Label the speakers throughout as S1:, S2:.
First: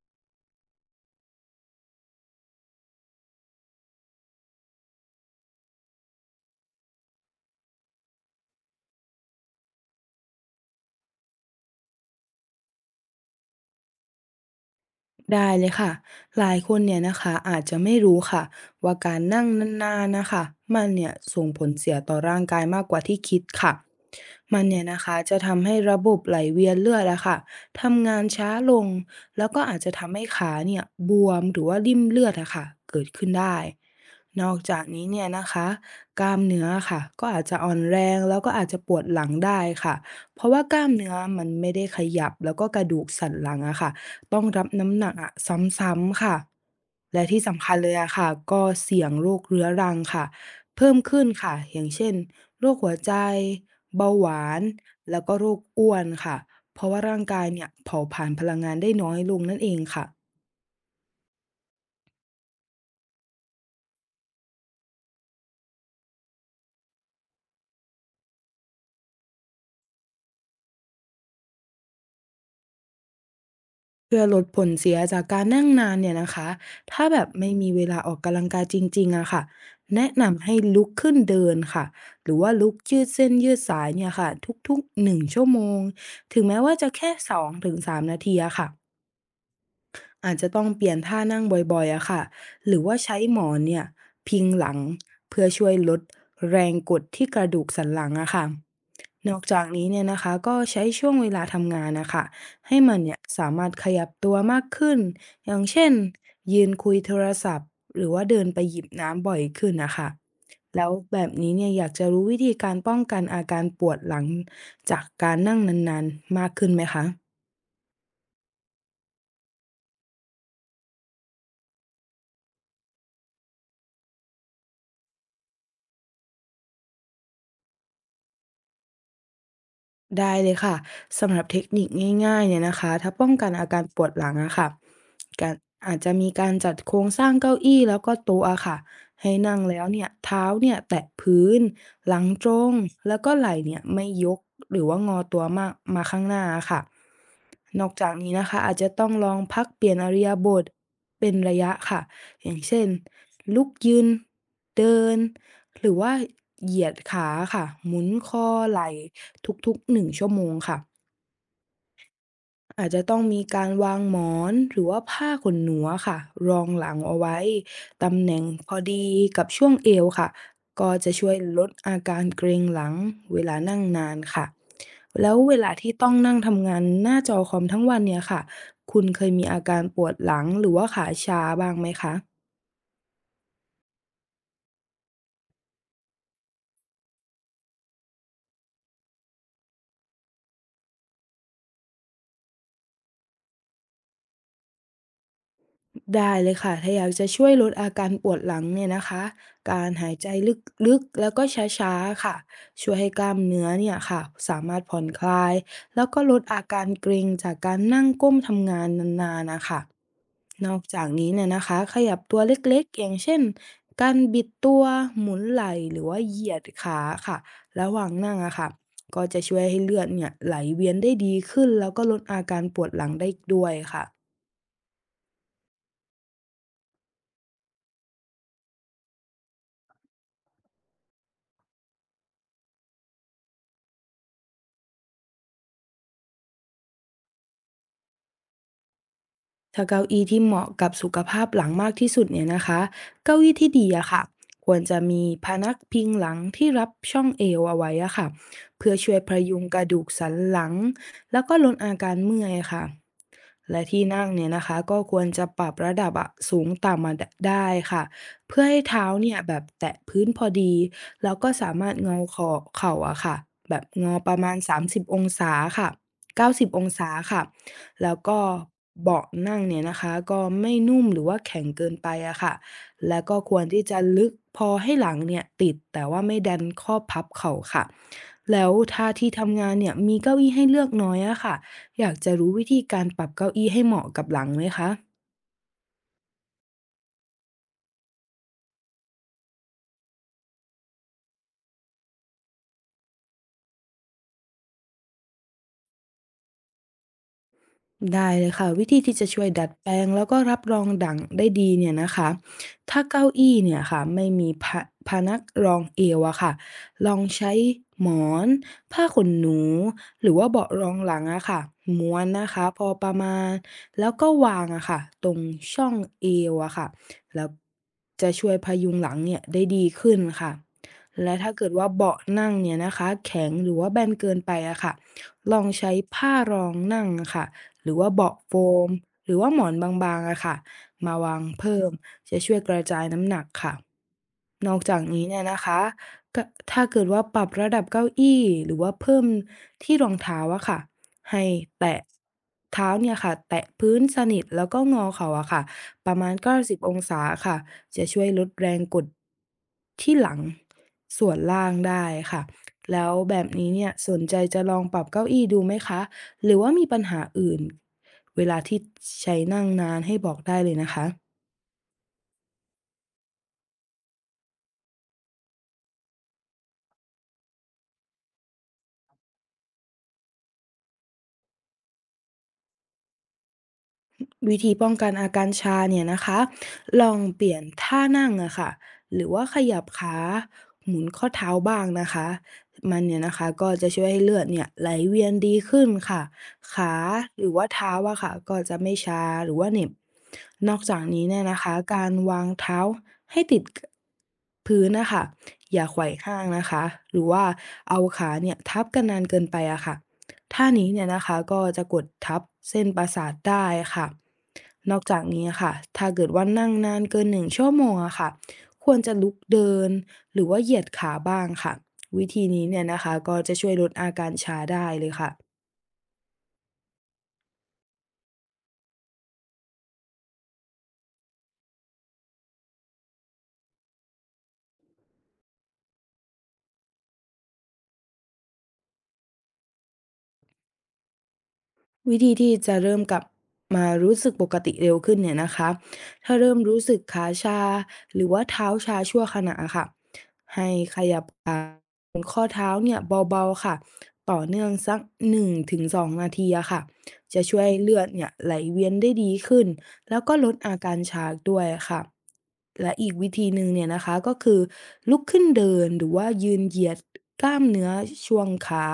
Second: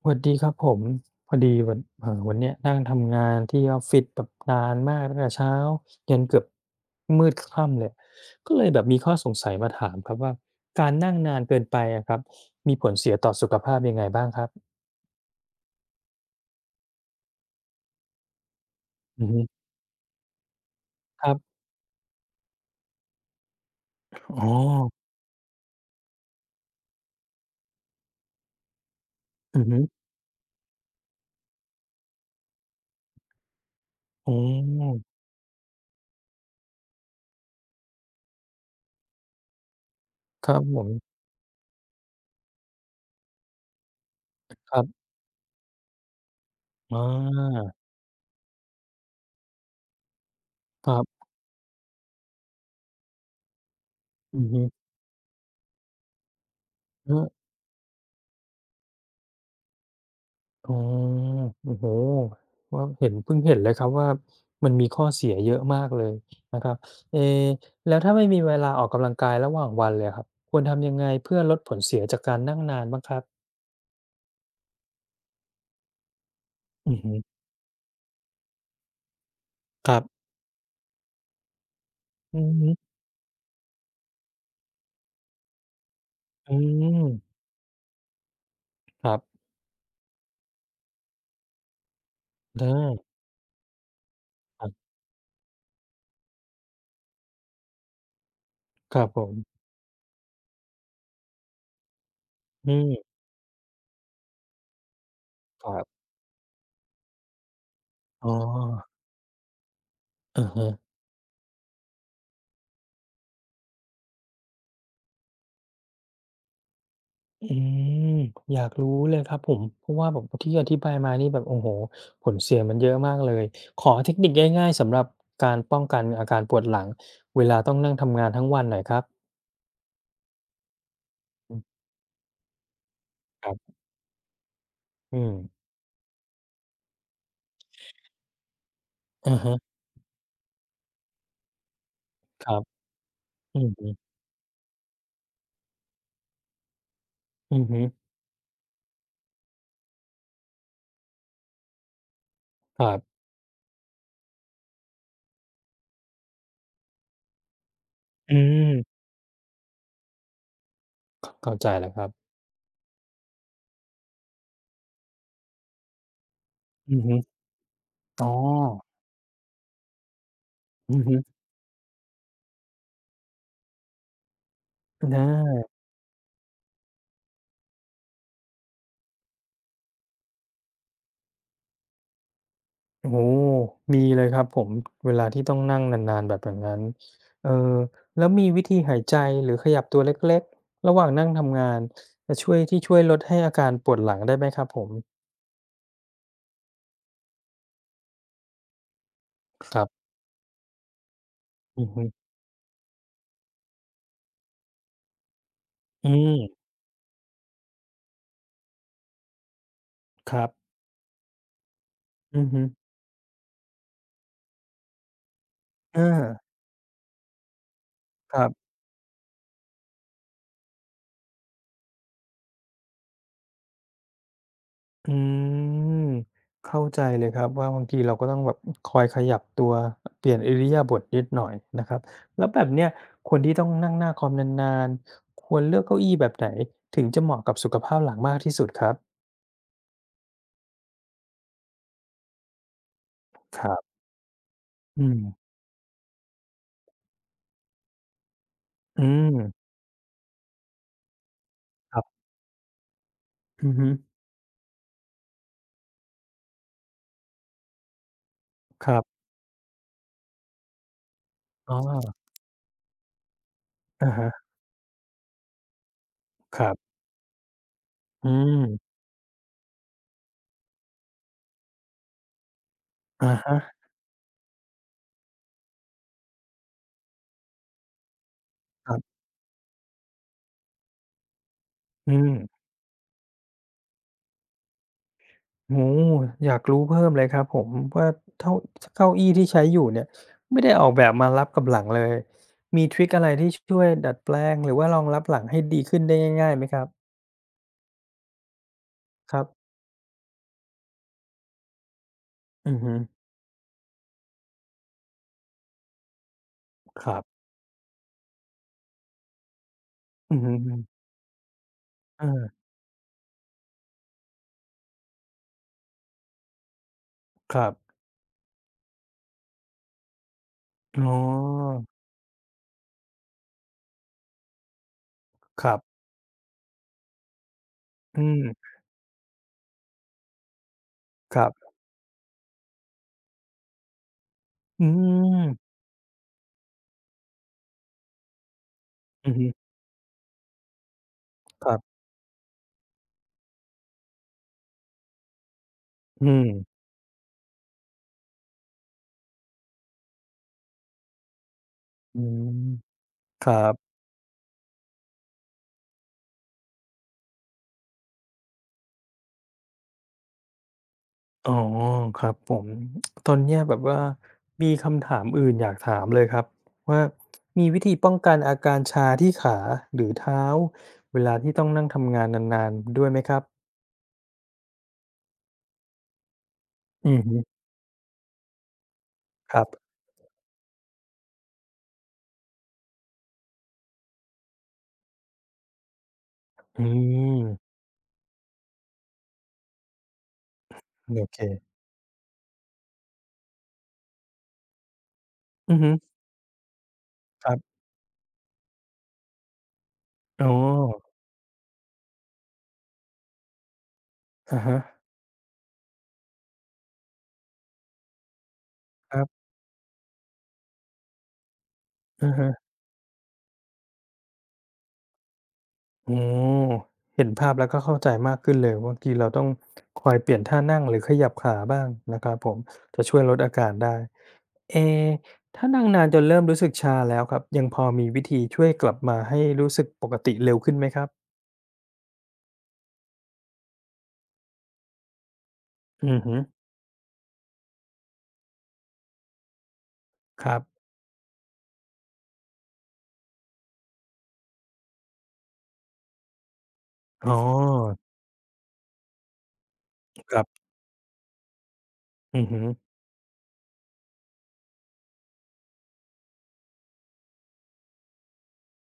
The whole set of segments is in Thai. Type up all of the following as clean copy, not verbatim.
S1: สวัสดีครับผมพอดีวันวันเนี้ยนั่งทำงานที่ออฟฟิศแบบนานมากตั้งแต่เช้ายันเกือบมืดค่ำเลยก็เลยแบบมีข้อสงสัยมาถามครับว่าการนั่งนานเกินไปอะครับมีผลเสียต่อสุขภาพยังไงบ้างครับ
S2: ได้เลยค่ะหลายคนเนี่ยนะคะอาจจะไม่รู้ค่ะว่าการ
S1: อือฮึ
S2: นั่งนานๆนะคะมันเนี่ย
S1: ครั
S2: ส่ง
S1: บ
S2: ผลเสียต่อร่างกายมากกว่าที่คิดค่ะ
S1: อ๋อ
S2: มันเนี่ยนะคะจะทำให้ระบบไหลเวียนเลือดอะค่ะทำงานช้าลงแล้ว
S1: อื
S2: ก็
S1: อ
S2: อา
S1: ฮึ
S2: จจะทำให้ขาเนี่ยบวมหรือว่าริ่มเลือดอะค่ะเกิดขึ้นได้
S1: อ๋อ
S2: นอกจากนี้เนี่ยนะคะกล้ามเนื้อค่ะก็อาจจะอ่อนแรงแล้วก็อาจจะปวดหลังได้ค่ะเพ
S1: ค
S2: ราะ
S1: รั
S2: ว่า
S1: บ
S2: ก
S1: ผ
S2: ล้ามเนื้
S1: ม
S2: อมันไม่ได้ขยับแล้วก็กระดูกสันหลังอะค่ะ ต้องรับ
S1: ครั
S2: น้ำห
S1: บ
S2: นักอะซ้ำๆค่ะ
S1: อ
S2: และที่
S1: า
S2: สำคัญเลยอะค่ะก็เสี่ยงโรคเรื้อรังค่ะ
S1: ค
S2: เพิ่มขึ้
S1: รับ
S2: นค่ะอย่างเช่นโรคหัวใจเบาห
S1: อื
S2: วา
S1: อฮึ
S2: นแล้วก็โรคอ้วนค่ะเพราะว่าร่างกายเนี่ยเผาผลาญพลังงานได้น้อยลงนั่นเองค่ะ
S1: อ๋อโอ้โฮว่าเห็นเพิ่งเห็นเลยครับว่ามันมีข้อเสียเยอะมากเลยนะครับเอแล้วถ้าไม่มีเวลาออกกำลังกายระหว่างวันเลยอะครับควรทำยังไงเพื่อลดผลเสียจากการนั่งนานบ้างครับ
S2: เพื่อลดผลเสียจากการนั่งนานเนี่ยนะคะ
S1: อือ
S2: ถ้า
S1: ฮึ
S2: แบบไม่มีเวลาออกกำลังกายจริงๆอะค่ะ
S1: ครั
S2: แนะ
S1: บ
S2: นำให้ลุกขึ้นเดินค่ะหรื
S1: อื
S2: อ
S1: อ
S2: ว่า
S1: ฮึ
S2: ลุกยืดเส้นยืดสายเนี่ยค่ะทุกๆ1ชั่วโมงถึง
S1: อื
S2: แม้ว่าจะ
S1: ม
S2: แค่2-3นาทีอะค่ะ
S1: ครับ
S2: อาจจะต้องเปลี่ยนท่านั่งบ่อยๆอะค่ะหรือ
S1: อา
S2: ว่าใช้หมอนเนี่ยพิง
S1: ค
S2: ห
S1: รั
S2: ลัง
S1: บ
S2: เพื่อช่วยลดแรงกดที่กระดูกสันหลังอะค่ะ
S1: ครับผ
S2: น
S1: ม
S2: อกจากนี้เนี่ยนะคะก็ใช้ช่วงเวลาทำงานนะคะ
S1: อื
S2: ให้
S1: ม
S2: มันเนี่ยสามารถขยับตัวมากขึ้นอย่าง
S1: ครั
S2: เช่น
S1: บ
S2: ยืนคุยโทรศัพท์หรือว่า
S1: อ๋อ
S2: เดินไปหยิบน้ำบ่อยขึ้นนะคะ
S1: อะฮะ
S2: แล้วแบบนี้เนี่ยอยากจะรู้วิธีการป้องกันอาการปวดหลังจากการนั่งนานๆมากขึ้นไหมคะ
S1: อืมอยากรู้เลยครับผมเพราะว่าแบบที่อธิบายมานี่แบบโอ้โฮผลเสียมันเยอะมากเลยขอเทคนิคง่ายๆสำหรับการป้องกันอาการปวดหลังเวลาต้องนั่งทำงานทั้งวันหน่อยครับ
S2: ได้เลยค่ะสำหรับ
S1: อื
S2: เทค
S1: ม
S2: นิคง่ายๆเนี่ยนะคะถ้าป้อง
S1: ค
S2: กัน
S1: รั
S2: อา
S1: บ
S2: การปวดหลังอะค่ะ
S1: อืม
S2: การอาจจะมีการจัดโครงสร้างเก้าอี้แล้วก็โต๊ะอะค่ะให้
S1: อะฮะ
S2: นั่งแล้วเนี่ยเท้าเนี่ยแตะพื้นหลัง
S1: ค
S2: ตร
S1: รับ
S2: งแล้วก็ไหล่
S1: อือ
S2: เนี่ยไม่
S1: ฮึ
S2: ยกหรือว่างอตัวมากมาข้างหน้าอะค่ะ
S1: อือฮึ
S2: นอกจากนี้นะคะอาจจะต้องลองพักเปลี่ยนอิริยาบถเป็นระยะค่ะอย่าง
S1: ค
S2: เช่น
S1: รับ
S2: ลุกยืนเดิน หรือว่าเหยียดขาค่ะหมุนค
S1: อื
S2: อไหล่
S1: ม
S2: ทุกๆ1ชั่วโมงค่ะ
S1: เข้าใจแล้วครับ
S2: อาจจะต้องมีการวางหมอนหรือว่าผ้าขนหนูอะค่ะรองหลั
S1: อื
S2: ง
S1: อฮึ
S2: เอาไว้ตำ
S1: อ๋อ
S2: แหน่งพอดีกับช่วงเอวค่ะก็
S1: อือ
S2: จะ
S1: ฮึ
S2: ช่วยลดอาการเกร็งหลังเวลานั่งนานค่ะ
S1: อ
S2: แล้วเวลา
S1: า
S2: ที่ต้องนั่งทำงานหน้าจอคอมทั้งวันเนี่ยค่ะคุณเคยมีอาการปวดหลังหรือว่าขาชาบ้างไหมคะ
S1: โอ้โฮมีเลยครับผม เวลาที่ต้องนั่งนานๆแบบนั้นเออแล้วมีวิธีหายใจหรือขยับตัวเล็กๆ ระหว่างนั่งทำงานจะช่วยที่ช่วยลดให้อาการปวดหลังได้ไหมครับผม
S2: ได้เลยค่ะถ้าอยากจะช่วยลดอาการปวดหลังเนี่ยนะคะ
S1: ครั
S2: การ
S1: บ
S2: หายใจลึกๆแล้วก็ช
S1: อือ
S2: ้า
S1: ฮึ
S2: ๆค่ะช่วยให้กล้ามเนื้อเนี่ยค่ะสามารถผ่อนคลายแล้
S1: อื
S2: วก็
S1: ม
S2: ลดอาการเกร็งจากการนั่งก้มทำงานนานๆนะคะ
S1: ครั
S2: น
S1: บ
S2: อกจากนี้เนี่ยนะคะขยับตัว
S1: อือฮึ
S2: เล็กๆอย่างเช่นการบิดตัวหมุนไหล่หรือ
S1: อา
S2: ว่าเหยียดขาค่ะระหว่าง
S1: ค
S2: นั่ง
S1: รั
S2: อะ
S1: บ
S2: ค่ะก็จะช่วยให้เลือดเนี่ยไหลเวียนได้ดีขึ้นแล้วก็ลดอาการปวดหลังได้อีกด้วยค่ะ
S1: อืมเข้าใจเลยครับว่าบางทีเราก็ต้องแบบคอยขยับตัวเปลี่ยนอิริยาบถนิดหน่อยนะครับแล้วแบบเนี้ยคนที่ต้องนั่งหน้าคอมนานๆควรเลือกเก้าอี้แบบไหนถึงจะเหมาะกับสุขภาพหลังมากที่สุดครับ
S2: ถ้าเก้าอี้ที่เหมาะกับสุขภาพหลังมากที่สุดเนี่ยนะคะเก้าอี้
S1: ค
S2: ที่
S1: รั
S2: ดี
S1: บ
S2: อะค่ะควรจะ
S1: อืม
S2: มีพนักพิงหลังที่รับช่องเอวเอาไว้อะค่ะเพื่อ
S1: อื
S2: ช่วยพยุง
S1: ม
S2: กระดูกสันหลังแล้วก็ลดอา
S1: ครั
S2: การ
S1: บ
S2: เมื่อยค่ะ
S1: อือ
S2: และ
S1: ฮึ
S2: ที่นั่งเนี่ยนะคะก็ควรจะปรับระดับอะสูงต่ำมาได้ค่ะเพื่อให้
S1: ครั
S2: เท้า
S1: บ
S2: เนี่ยแบบแตะพื้นพอดีแล้วก็สา
S1: อ๋อ
S2: มารถงอคอเข่าอะค่ะแบบง
S1: อะ
S2: อประ
S1: ฮะ
S2: มาณ30องศาค่ะเก้า
S1: ค
S2: สิบ
S1: รั
S2: อง
S1: บ
S2: ศาค่ะแล้ว
S1: อื
S2: ก็
S1: ม
S2: เบาะนั่งเนี่ยนะคะก็ไม่นุ่มหรือว่าแข็งเกินไปอะค่ะแล้ว
S1: อะ
S2: ก็ค
S1: ฮะ
S2: วรที่จะลึกพอให้หลังเนี่ยติดแต่ว่าไม่ดันข้อพับเข่าค่ะแล้ว
S1: ครั
S2: ถ้า
S1: บ
S2: ที่ทำงานเนี่ยมีเก้าอี้ให้เลือกน้อยอะค่ะ อ
S1: อื
S2: ยาก
S1: ม
S2: จะรู้วิธีการปรับเก้าอี้ให้เหมาะกับหลังไหมคะ
S1: โอ้โฮอยากรู้เพิ่มเลยครับผมว่าเท้าเก้าอี้ที่ใช้อยู่เนี่ยไม่ได้ออกแบบมารับกับหลังเลยมีทริกอะไรที่ช่วยดัดแปลงหรือว่ารองรับหลังให้ดีขึ้นได้ง่ายๆไหมครับ
S2: ได้เลยค่ะวิธีที่จะ
S1: ครั
S2: ช่วยดัด
S1: บ
S2: แปลงแล้วก็รับรองดั่งได้ดีเนี่ยนะคะ
S1: อือฮึ
S2: ถ้าเก้าอี้เนี่ยค่ะไม่มีพะพนักรองเอวอะค่ะ
S1: ค
S2: ล
S1: รั
S2: อง
S1: บ
S2: ใช้หมอนผ้าขนหนูหรื
S1: อื
S2: อ
S1: อ
S2: ว่า
S1: ฮึ
S2: เบาะรอง
S1: ๆ
S2: หลังอะค่ะม้วน
S1: อา
S2: นะคะพอประมาณแล้วก็วางอะค่ะตรงช่องเอวอะค่ะแล้ว
S1: ครับ
S2: จะช่วยพยุงหลังเนี่ยได้ดีขึ้นค่ะ
S1: อ๋อ
S2: และถ้าเกิดว่าเบาะนั่งเนี่ยนะคะแข็งหรือว่าแบนเกินไปอะค่ะลอ
S1: ค
S2: ง
S1: รับ
S2: ใช้ผ้ารองนั่งอะค่ะ หรือว่า
S1: อื
S2: เบาะโฟ
S1: ม
S2: มหรือว่าหมอนบางๆอะค่ะมา
S1: ค
S2: วาง
S1: รับ
S2: เพิ่มจะช่วยกระจายน้ำหนักค่ะนอก
S1: อื
S2: จากนี้เนี่ยนะ
S1: ม
S2: คะกถ้าเกิดว่าปรับระดับเก้าอี้หรือว่าเพิ่ม
S1: อือฮึ
S2: ที่รองเท้าอะค่ะให้
S1: ครับ
S2: แตะเท้าเนี่ยค่ะแตะพื้นสนิทแล้วก็งอเข่าอะค่ะประ
S1: อื
S2: มาณ
S1: ม
S2: 90องศาค่ะจะช่วยลดแรงกดที่หลังส่วนล่างได้
S1: อื
S2: ค่ะ
S1: ม
S2: แล้วแบ
S1: ค
S2: บ
S1: รั
S2: นี้เนี่ย
S1: บ
S2: สนใจจะลองปรับเก้าอี้ดูไหมคะ หรือว่ามีปัญหาอื่นเวลาที่ใช้นั่งนานให้บอกได้เลยนะคะ
S1: อ๋อครับผมตอนเนี้ยแบบว่ามีคำถามอื่นอยากถามเลยครับว่ามีวิธีป้องกันอาการชาที่ขาหรือเท้าเวลาที่ต้องนั่งทำงานนานๆด้วยไหมครับ
S2: วิธีป้องกันอาการชาเนี่ยนะคะล
S1: อื
S2: อง
S1: อฮึ
S2: เปลี่ยนท่านั่งอะค่ะหรือว่า
S1: ค
S2: ข
S1: รับ
S2: ยับขา หมุนข้อเท้าบ้างนะคะมันเนี่ยนะคะก็จะช่วยให้เลือดเนี่ยไหลเวียนดีขึ้นค่ะ
S1: อื
S2: ขา
S1: ม
S2: หรือว่าเท้าอะค่ะก็จะไม่ชาหรือว่าเหน็บนอกจาก
S1: โอ
S2: นี้
S1: เค
S2: เนี่ยนะคะการวางเท้าให้ติดพื้นนะคะ
S1: อื
S2: อ
S1: อ
S2: ย่า
S1: ฮึ
S2: ไขว่ห้างนะคะหรือว่า
S1: ครับ
S2: เอาขาเนี่ยทับกันนานเกินไปอะค่ะ
S1: อ๋อ
S2: ท่านี้เนี่ยนะคะก็จะกดทับเส้นประสาทได้ค่ะ
S1: อะฮะ
S2: นอกจากนี้ค่ะถ้าเกิดว่านั่งนานเกิน1ชั่วโมงอะค่ะควรจะ
S1: ครั
S2: ลุก
S1: บ
S2: เดินหรือว่าเหยียดขาบ้างค่ะวิ
S1: อะ
S2: ธี
S1: ฮะ
S2: นี้เนี่ยนะคะก็จะช่วยลดอาการชาได้เลยค่ะ
S1: โอ้เห็นภาพแล้วก็เข้าใจมากขึ้นเลยบางทีเราต้องคอยเปลี่ยนท่านั่งหรือขยับขาบ้างนะครับผมจะช่วยลดอาการได้เอถ้านั่งนานจนเริ่มรู้สึกชาแล้วครับยังพอมีวิธีช่วยกลับมาให้รู้สึกปกติเร็วขึ้นไหมครับ
S2: วิธีที่จะเริ่มกลับมารู้สึกปกติเร็วขึ้นเนี่ยนะคะ
S1: อือฮึ
S2: ถ้าเริ่มรู้สึกขาชาหรือว่าเท้าชาชั่วขณะอะค่ะ
S1: ครับ
S2: ให้ขยับขาบนข้อเท้าเนี่ยเบาๆค่ะต่อเนื่องสัก1-2นงถึงสองนาทีอะค่ะ
S1: อ๋
S2: จะช่วยให้
S1: อ
S2: เลือดเนี่ยไหลเวียนได้ดีขึ้นแล้วก็
S1: ครั
S2: ลด
S1: บ
S2: อาการชาด้วยค่ะ
S1: อือฮึ
S2: และอีกวิธีหนึ่งเนี่ยนะคะก็คือลุกขึ้นเดินหรือว่ายืนเหยียดกล้ามเนื้อช่วงขา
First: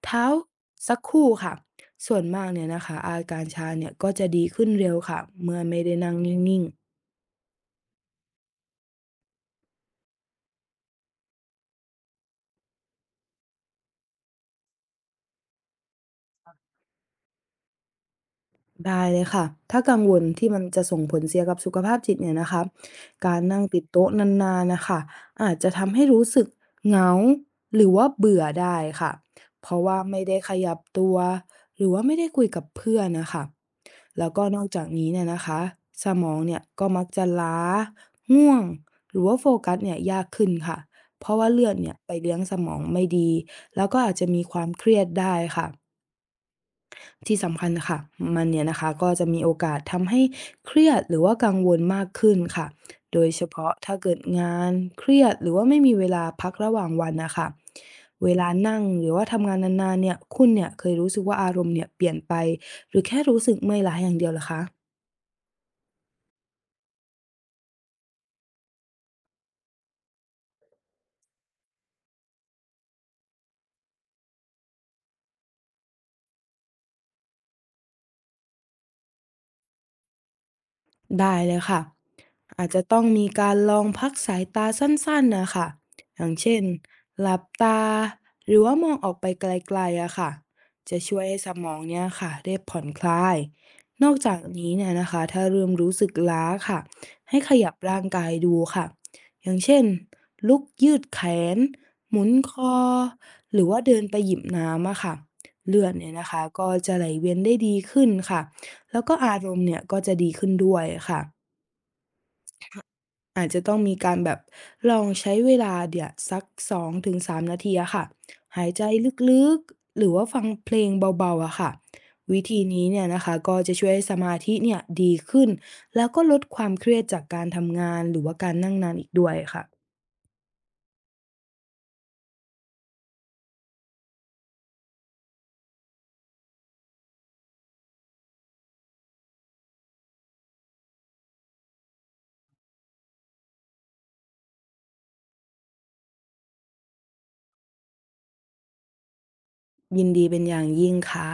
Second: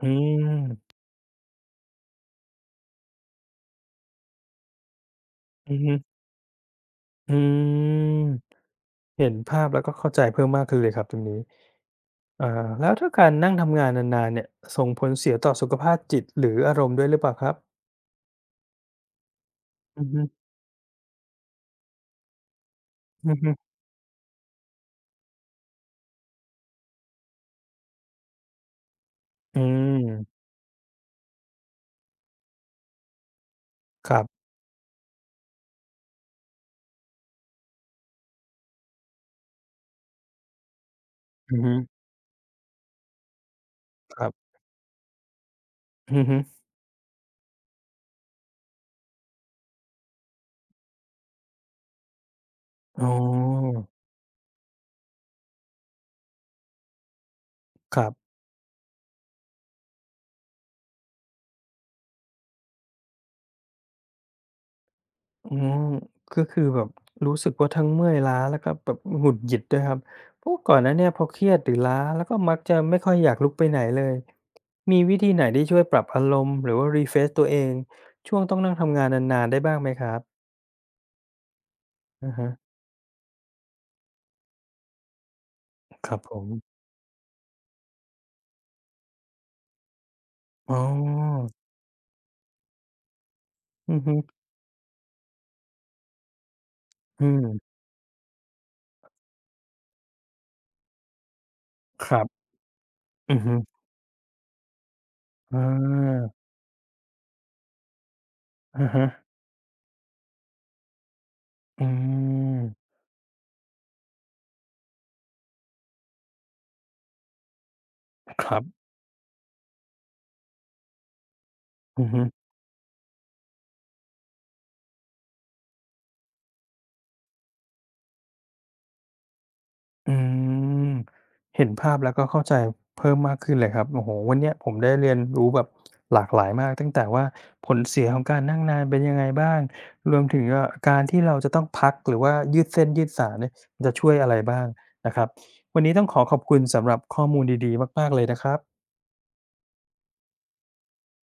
S1: อื
S2: เท้า
S1: ม
S2: สักครู่ค่ะ ส่วนมากเนี่ยนะคะอาการชาเนี่ยก็จะดีขึ้นเร็วค่ะเมื่อ
S1: อือ
S2: ไม่
S1: ฮึ
S2: ได้นั่งนิ่งๆ
S1: อืมเห็นภาพแล้วก็เข้าใจเพิ่มมากขึ้นเลยครับตรงนี้อ่าแล้วถ้าการนั่งทำงานนานๆเนี่ยส่งผลเสียต่อสุขภาพจิตหรืออารมณ์ด้วยหรือเปล่าครับ
S2: ได้เลยค่ะ ถ้ากั
S1: อื
S2: ง
S1: อ
S2: ว
S1: ฮึ
S2: ลที่มันจะส่งผลเสียกับสุขภาพจิตเนี่ยนะคะ
S1: อื
S2: กา
S1: อ
S2: ร
S1: ฮึ
S2: นั่งติดโต๊ะนานๆนะค่ะอาจจะทำให้รู้สึกเหงาหรือว่าเบื่อได้ค่ะ
S1: อื
S2: เพราะว่าไม่ได้
S1: ม
S2: ขยับตัวหรือว่าไม่ได้คุยกับเพื่อนนะคะ
S1: ครั
S2: แล้ว
S1: บ
S2: ก็นอกจากนี้เนี่ยนะคะสมองเนี่ยก็มักจะล้าง่วงหรือว่าโฟกัสเนี่ยยากขึ้นค่ะเพราะว่า
S1: อือ
S2: เลือ
S1: ฮึ
S2: ดเนี่ยไปเลี้ยงสมองไม่ดี แล้วก็อาจ
S1: ค
S2: จะ
S1: รั
S2: มี
S1: บ
S2: ความเครียดได้ค่ะ
S1: อือฮึ
S2: ที่สำคัญค่ะมันเนี่ยนะคะก็จะมีโอกาสทำให้เครียดหรือว่ากังวลมากขึ้นค่ะ
S1: อ๋อ
S2: โดยเฉพาะถ้าเกิดงานเครียดหรือว่าไม่มีเวลาพักระหว่างวันนะคะ
S1: ครั
S2: เว
S1: บ
S2: ลานั่งหรือว่าทำงานนานๆเนี่ยคุณเนี่ยเคยรู้สึกว่าอารมณ์เนี่ยเปลี่ยนไปหรือแค่รู้สึกเมื่อยล้าอย่างเดียวเหรอคะ
S1: อืมก็คือแบบรู้สึกว่าทั้งเมื่อยล้าแล้วก็แบบหงุดหงิดด้วยครับ เพราะก่อนหน้าเนี้ยพอเครียดหรือล้าแล้วก็มักจะไม่ค่อยอยากลุกไปไหนเลย มีวิธีไหนที่ช่วยปรับอารมณ์หรือว่า refresh ตัวเองช่วงต้องนั่งทำงานนานๆได้บ้างไหมครับ
S2: ได้เลยค่ะ
S1: อะฮะ
S2: อาจจะต้องมีการลองพักสายตาสั้นๆนะคะ
S1: ครั
S2: อ
S1: บ
S2: ย่า
S1: ผ
S2: งเช่น
S1: ม
S2: หลับตาหรือว่ามองออกไปไกลๆอะค่ะ
S1: อ๋อ
S2: จะช่วยให้สมองเนี่ยค่ะได้ผ่อนคลาย
S1: อือ
S2: นอ
S1: ฮึ
S2: กจากนี้เนี่ยนะคะถ้าเริ่มรู้สึกล้าค่ะ
S1: อื
S2: ให้ขยั
S1: ม
S2: บร่างกายดูค่ะอย่างเช่นลุกยืดแขน
S1: ค
S2: ห
S1: รั
S2: มุน
S1: บ
S2: คอ
S1: อือฮึ
S2: หรือว่าเดินไปหยิบน้ำอะค่ะ
S1: อ
S2: เลือดเนี่ย
S1: า
S2: นะคะก็จะไหลเวียนได้ดีขึ้นค่ะ
S1: อะ
S2: แล้
S1: ฮะ
S2: วก็อารมณ์เนี่ยก็จะดีขึ้นด้วยค่ะ
S1: อืม
S2: อาจจะต้องมีการแบบลองใช้เวลาเดี่ยวสัก2-3นาทีอะค่ะ
S1: ครับ
S2: หายใจลึกๆหรือว่าฟังเพลงเบาๆอะค่ะ
S1: อือฮึ
S2: วิธีนี้เนี่ยนะคะก็จะช่วยให้สมาธิเนี่ยดีขึ้นแล้วก็ลดความเครียดจากการทำงานหรือว่าการนั่งนานอีกด้วยค่ะ
S1: อืมเห็นภาพแล้วก็เข้าใจเพิ่มมากขึ้นเลยครับโอ้โหวันเนี้ยผมได้เรียนรู้แบบหลากหลายมากตั้งแต่ว่าผลเสียของการนั่งนานเป็นยังไงบ้าง รวมถึงว่าการที่เราจะต้องพักหรือว่ายืดเส้นยืดสายเนี่ยมันจะช่วยอะไรบ้างนะครับ วันนี้ต้องขอขอบคุณสำหรับข้อมูลดีๆมากๆเลยนะครับ
S2: ยินดีเป็นอย่างยิ่งค่ะ